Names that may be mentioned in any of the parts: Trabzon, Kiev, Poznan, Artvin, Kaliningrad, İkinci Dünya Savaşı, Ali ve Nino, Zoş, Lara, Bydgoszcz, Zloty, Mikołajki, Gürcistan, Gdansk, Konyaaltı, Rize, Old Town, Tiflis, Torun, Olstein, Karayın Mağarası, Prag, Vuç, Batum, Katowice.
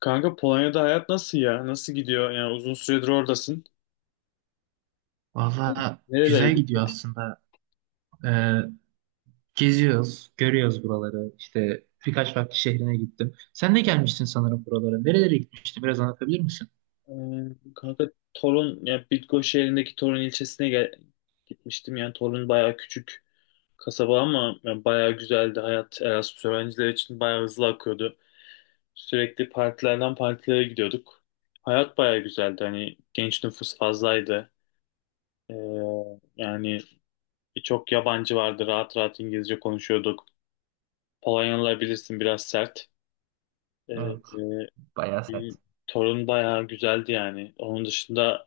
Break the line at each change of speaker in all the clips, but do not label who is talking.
Kanka Polonya'da hayat nasıl ya? Nasıl gidiyor? Yani uzun süredir oradasın.
Valla
Nerelere
güzel
gittin?
gidiyor aslında. Ee, Geziyoruz, görüyoruz buraları. İşte birkaç farklı şehrine gittim. Sen de gelmiştin sanırım buralara. Nerelere gitmiştin? Biraz anlatabilir misin?
Kanka, Torun, yani Bydgoszcz şehrindeki Torun ilçesine gitmiştim. Yani Torun bayağı küçük kasaba ama yani bayağı güzeldi. Hayat Erasmus öğrencileri için bayağı hızlı akıyordu. Sürekli partilerden partilere gidiyorduk. Hayat bayağı güzeldi. Hani genç nüfus fazlaydı. Ee, yani birçok yabancı vardı. Rahat rahat İngilizce konuşuyorduk. Polonyalılar bilirsin biraz sert. Ee,
Evet,
Hmm.
bayağı sert.
Torun bayağı güzeldi yani. Onun dışında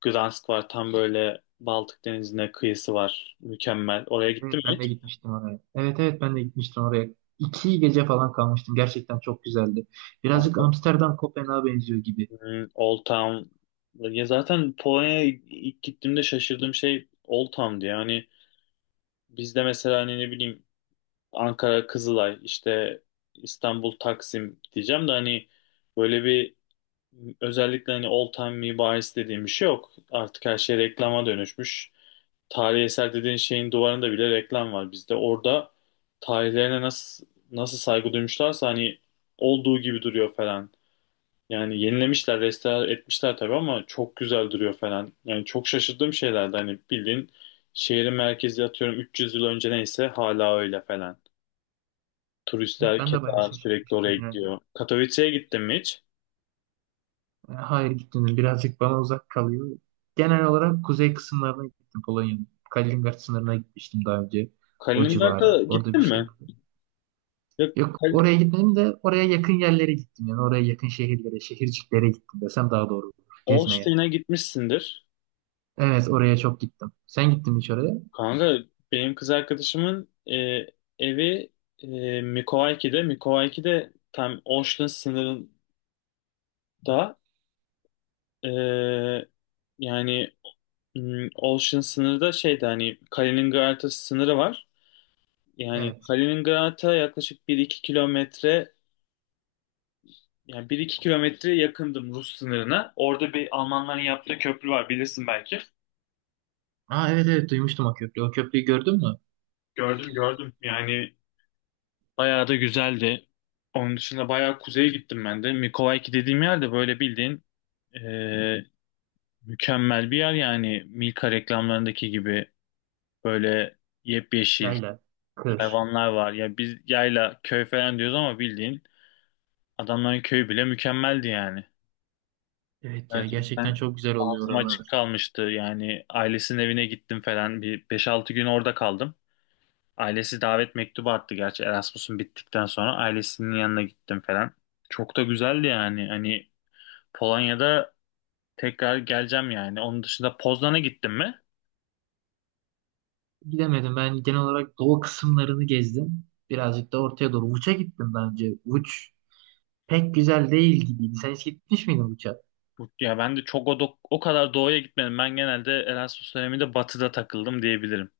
Gdansk var. Tam böyle Baltık Denizi'ne kıyısı var. Mükemmel. Oraya gittim
Evet,
mi
ben de
hiç?
gitmiştim oraya. Evet, evet ben de gitmiştim oraya. İki gece falan kalmıştım. Gerçekten çok güzeldi. Birazcık
Kanka,
Amsterdam Kopenhag'a benziyor gibi.
Old Town. Ya zaten Polonya'ya ilk gittiğimde şaşırdığım şey Old Town'du. Yani bizde mesela hani ne bileyim Ankara Kızılay, işte İstanbul Taksim diyeceğim de hani böyle bir özellikle hani Old Town mimarisi dediğim bir şey yok. Artık her şey reklama dönüşmüş. Tarihi eser dediğin şeyin duvarında bile reklam var bizde. Orada tarihlerine nasıl saygı duymuşlarsa hani olduğu gibi duruyor falan. Yani yenilemişler, restore etmişler tabii ama çok güzel duruyor falan. Yani çok şaşırdığım şeylerdi hani bildiğin şehrin merkezi atıyorum 300 yıl önce neyse hala öyle falan.
Evet,
Turistler
ben de bayağı
keza sürekli
şaşırmıştım
oraya
yani.
gidiyor. Katowice'ye gittin mi hiç?
Hayır gitmedim. Birazcık bana uzak kalıyor. Genel olarak kuzey kısımlarına gittim Polonya'nın. Kaliningrad sınırına gitmiştim daha önce. O
Kaliningrad'a
civara. Orada bir
gittin
şey
mi?
yapıyor.
Ya,
Yok
Kal-
oraya gitmedim de oraya yakın yerlere gittim. Yani oraya yakın şehirlere, şehirciklere gittim desem daha doğru olur. Gezmeye.
Olstein'e gitmişsindir.
Evet oraya çok gittim. Sen gittin mi hiç oraya?
Kanka, benim kız arkadaşımın evi Mikowaiki'de. Mikowaiki'de tam Ocean sınırında e, yani Ocean sınırı da şeyde hani Kaliningrad'a sınırı var. Yani
Evet.
Kaliningrad'a yaklaşık bir iki kilometre yakındım Rus sınırına. Orada bir Almanların yaptığı köprü var bilirsin belki.
Aa evet evet duymuştum o köprüyü. O köprüyü gördün mü?
Gördüm, gördüm yani. Bayağı da güzeldi. Onun dışında bayağı kuzeye gittim ben de. Mikołajki dediğim yerde böyle bildiğin eee, mükemmel bir yer yani Milka reklamlarındaki gibi böyle yepyeşil
Yayla. Kır.
hayvanlar var. Ya biz yayla köy falan diyoruz ama bildiğin adamların köyü bile mükemmeldi yani.
Evet ya gerçekten
Gerçekten
çok güzel oluyor
ağzım açık
oralar.
kalmıştı yani ailesinin evine gittim falan bir beş altı gün orada kaldım. Ailesi davet mektubu attı gerçi Erasmus'un bittikten sonra ailesinin yanına gittim falan. Çok da güzeldi yani. Hani Polonya'da tekrar geleceğim yani. Onun dışında Poznan'a gittim mi?
Gidemedim. Ben genel olarak doğu kısımlarını gezdim. Birazcık da ortaya doğru. Vuç'a gittim daha önce. Vuç pek güzel değil gibiydi. Sen hiç gitmiş miydin Vuç'a?
Ya ben de çok o kadar doğuya gitmedim. Ben genelde Erasmus döneminde batıda takıldım diyebilirim.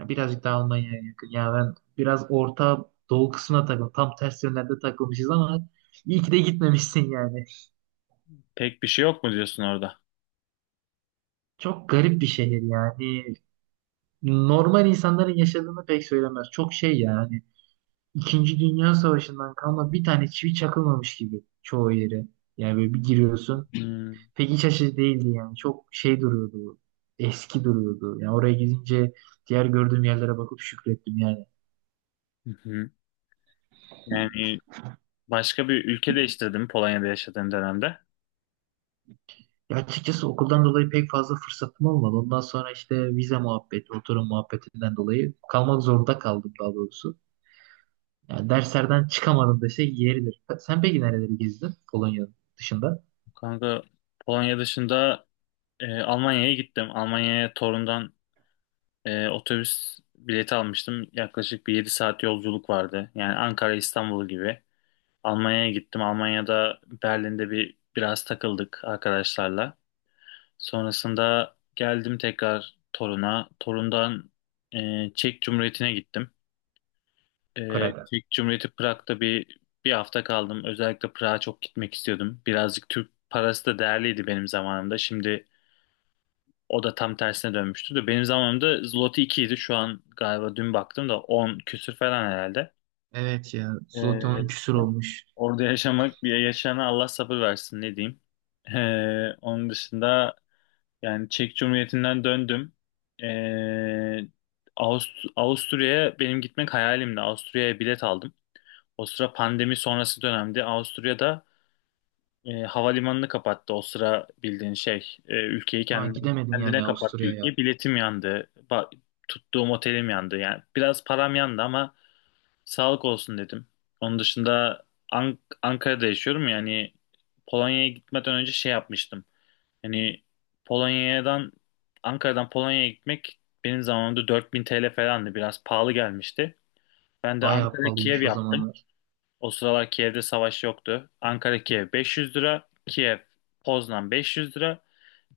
Ya birazcık daha Almanya'ya yakın. Ya ben biraz orta doğu kısmına takıldım. Tam ters yönlerde takılmışız ama iyi ki de gitmemişsin yani.
Pek bir şey yok mu diyorsun orada?
Çok garip bir şehir yani. Normal insanların yaşadığını pek söylemez. Çok şey yani. İkinci Dünya Savaşı'ndan kalma bir tane çivi çakılmamış gibi çoğu yeri. Yani böyle bir giriyorsun.
Hmm.
Pek iç açıcı değildi yani. Çok şey duruyordu. Eski duruyordu. Yani oraya gidince diğer gördüğüm yerlere bakıp şükrettim yani.
Hı hı. Yani başka bir ülke değiştirdim Polonya'da yaşadığım dönemde.
Ya açıkçası okuldan dolayı pek fazla fırsatım olmadı. Ondan sonra işte vize muhabbeti, oturum muhabbetinden dolayı kalmak zorunda kaldım daha doğrusu. Yani derslerden çıkamadım dese yeridir. Sen peki nereleri gezdin Polonya dışında?
Kanka, Polonya dışında Almanya'ya gittim. Almanya'ya torundan otobüs bileti almıştım. Yaklaşık bir 7 saat yolculuk vardı. Yani Ankara İstanbul gibi. Almanya'ya gittim. Almanya'da Berlin'de biraz takıldık arkadaşlarla. Sonrasında geldim tekrar Torun'a. Torun'dan Çek Cumhuriyeti'ne gittim.
Praga.
Çek Cumhuriyeti Prag'da bir hafta kaldım. Özellikle Prag'a çok gitmek istiyordum. Birazcık Türk parası da değerliydi benim zamanımda. Şimdi o da tam tersine dönmüştü de benim zamanımda Zloty 2 idi. Şu an galiba dün baktım da 10 küsür falan herhalde.
Evet ya. Zloty 10
Ee,
küsur olmuş.
Orada yaşamak bir yaşayana Allah sabır versin ne diyeyim. Onun dışında yani Çek Cumhuriyeti'nden döndüm. Ee, Avust Avusturya'ya benim gitmek hayalimdi. Avusturya'ya bilet aldım. O sıra pandemi sonrası dönemdi. Avusturya'da havalimanını kapattı o sıra bildiğin şey. Ülkeyi
Ha gidemedin
kendine
yani
kapattı
Avusturya'ya.
ülkeyi. Biletim yandı. Tuttuğum otelim yandı. Yani biraz param yandı ama sağlık olsun dedim. Onun dışında Ankara'da yaşıyorum yani Polonya'ya gitmeden önce şey yapmıştım. Yani Polonya'dan Ankara'dan Polonya'ya gitmek benim zamanımda 4.000 TL falandı. Biraz pahalı gelmişti. Ben de
Bayağı
Ankara Kiev
pahalıymış o
yaptım.
zamanlar.
O sıralar Kiev'de savaş yoktu. Ankara Kiev 500 lira. Kiev Poznan 500 lira.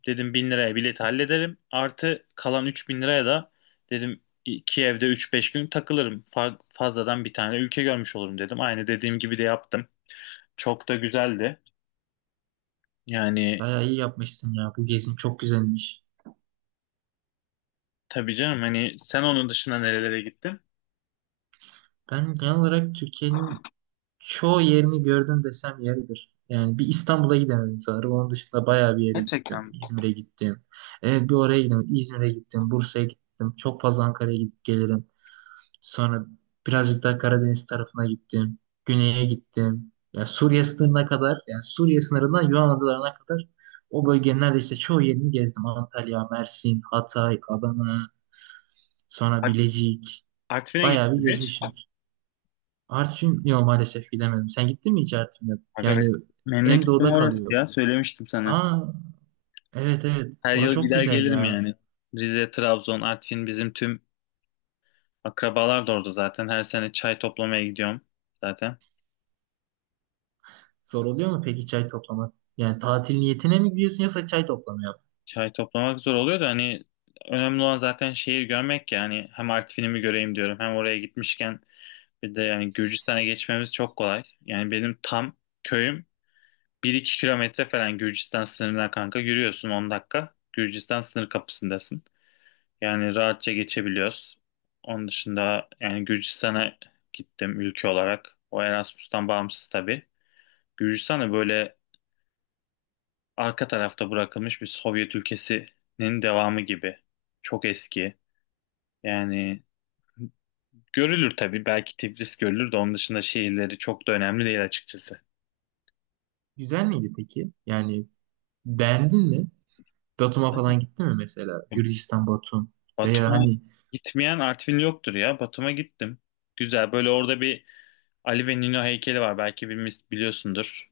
Dedim 1000 liraya bilet hallederim. Artı kalan 3000 liraya da dedim Kiev'de 3-5 gün takılırım. Fazladan bir tane ülke görmüş olurum dedim. Aynı dediğim gibi de yaptım. Çok da güzeldi. Yani
Bayağı iyi yapmışsın ya. Bu gezin çok güzelmiş.
tabii canım hani sen onun dışında nerelere gittin?
Ben genel olarak Türkiye'nin çoğu yerini gördüm desem yeridir. Yani bir İstanbul'a gidemedim sanırım. Onun dışında bayağı bir yere gittim.
Gerçekten.
İzmir'e gittim. Evet, bir oraya gittim. İzmir'e gittim. Bursa'ya gittim. Çok fazla Ankara'ya gidip gelirim. Sonra birazcık daha Karadeniz tarafına gittim. Güney'e gittim. Yani Suriye sınırına kadar, yani Suriye sınırından Yunan adalarına kadar o bölgenin neredeyse çoğu yerini gezdim. Antalya, Mersin, Hatay, Adana, sonra
Ar-
Bilecik.
Artvin'e
Bayağı bir
gittim hiç.
gezmişim. Artvin yok maalesef gidemedim. Sen gittin mi hiç Artvin'e?
Aga be.
Yani en
Memleketim
doğuda
orası
kalıyor.
ya söylemiştim sana.
Aa evet evet.
Her yıl
Orası çok
gider
güzel
gelirim
ya.
yani. Rize, Trabzon, Artvin bizim tüm akrabalar da orada zaten. Her sene çay toplamaya gidiyorum zaten.
Zor oluyor mu peki çay toplamak? Yani tatil niyetine mi gidiyorsun yoksa çay toplamaya mı?
Çay toplamak zor oluyor da hani önemli olan zaten şehir görmek ya. Hani hem Artvin'imi göreyim diyorum hem oraya gitmişken bir de yani Gürcistan'a geçmemiz çok kolay. Yani benim tam köyüm bir iki kilometre falan Gürcistan sınırına kanka yürüyorsun 10 dakika. Gürcistan sınır kapısındasın. Yani rahatça geçebiliyoruz. Onun dışında yani Gürcistan'a gittim ülke olarak. O Erasmus'tan bağımsız tabii. Gürcistan da böyle arka tarafta bırakılmış bir Sovyet ülkesinin devamı gibi. Çok eski. Yani görülür tabii. Belki Tiflis görülür de onun dışında şehirleri çok da önemli değil açıkçası.
Güzel miydi peki? Yani beğendin mi? Batum'a falan gittin mi mesela? Gürcistan, Batum veya
Batum'a
hani
gitmeyen Artvin yoktur ya. Batum'a gittim. Güzel. Böyle orada bir Ali ve Nino heykeli var. Belki biliyorsundur.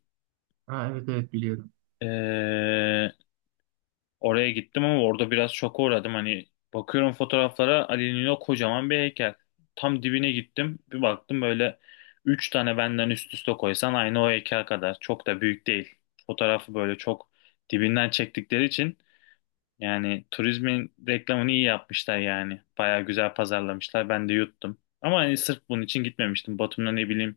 aa, evet evet biliyorum.
Ee, Oraya gittim ama orada biraz şoka uğradım. Hani bakıyorum fotoğraflara Ali'nin o kocaman bir heykel. Tam dibine gittim. Bir baktım böyle üç tane benden üst üste koysan aynı o heykel kadar. Çok da büyük değil. Fotoğrafı böyle çok dibinden çektikleri için yani turizmin reklamını iyi yapmışlar yani. Baya güzel pazarlamışlar. Ben de yuttum. Ama hani sırf bunun için gitmemiştim. Batum'da ne bileyim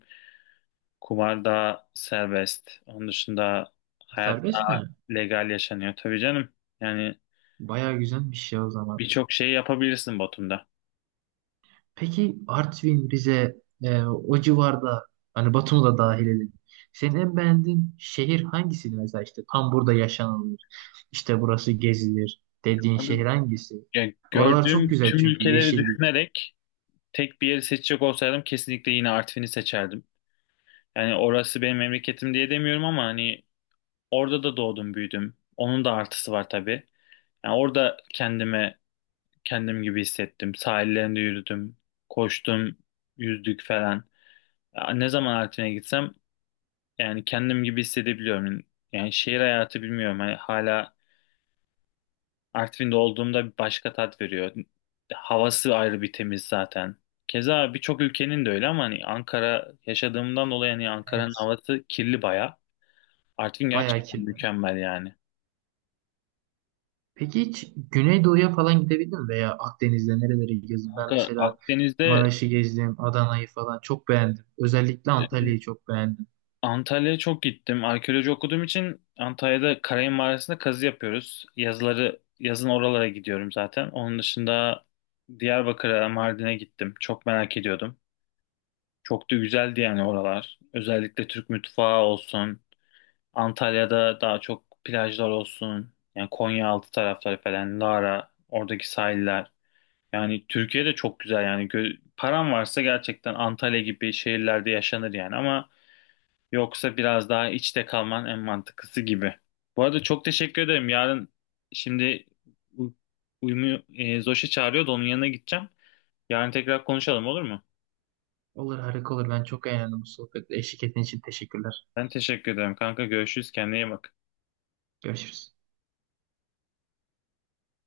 kumar daha serbest. Onun dışında hayat
Serbest
daha
mi?
legal yaşanıyor. Tabii canım. Yani
Bayağı güzelmiş ya o zaman.
birçok şey yapabilirsin Batum'da.
Peki Artvin, Rize, o civarda hani Batum'u da dahil edin. Senin en beğendiğin şehir hangisiydi mesela işte tam burada yaşanılır. İşte burası gezilir dediğin
Abi,
şehir hangisi?
yani
Oralar çok
gördüğüm
güzel
tüm
çünkü
ülkeleri
yeşillik.
düşünerek tek bir yeri seçecek olsaydım kesinlikle yine Artvin'i seçerdim. Yani orası benim memleketim diye demiyorum ama hani orada da doğdum büyüdüm. Onun da artısı var tabii. Yani orada kendim gibi hissettim. Sahillerinde yürüdüm, koştum, yüzdük falan. Ya ne zaman Artvin'e gitsem yani kendim gibi hissedebiliyorum. Yani şehir hayatı bilmiyorum. Hani hala Artvin'de olduğumda bir başka tat veriyor. Havası ayrı bir temiz zaten. Keza birçok ülkenin de öyle ama hani Ankara yaşadığımdan dolayı hani Ankara'nın
Evet,
havası kirli baya. Artvin
bayağı
gerçekten
kirlendi.
mükemmel yani.
Peki hiç Güneydoğu'ya falan gidebildin mi? Veya Akdeniz'de nereleri gezdin? Ben
Kanka
mesela
Akdeniz'de
Maraş'ı gezdim, Adana'yı falan çok beğendim. Özellikle
e,
Antalya'yı çok beğendim.
Antalya'ya çok gittim. Arkeoloji okuduğum için Antalya'da Karayın Mağarası'nda kazı yapıyoruz. Yazın oralara gidiyorum zaten. Onun dışında Diyarbakır'a, Mardin'e gittim. Çok merak ediyordum. Çok da güzeldi yani oralar. Özellikle Türk mutfağı olsun. Antalya'da daha çok plajlar olsun. Yani Konyaaltı tarafları falan, Lara, oradaki sahiller. Yani Türkiye'de çok güzel yani. Paran varsa gerçekten Antalya gibi şehirlerde yaşanır yani ama yoksa biraz daha içte kalman en mantıklısı gibi. Bu arada çok teşekkür ederim. Yarın, şimdi u- uyumu Zoş'a çağırıyor da onun yanına gideceğim. Yarın tekrar konuşalım olur mu?
Olur harika olur. Ben çok eğlendim bu sohbetle. Eşlik ettiğin için teşekkürler.
Ben teşekkür ederim kanka. Görüşürüz. Kendine iyi bak.
Görüşürüz.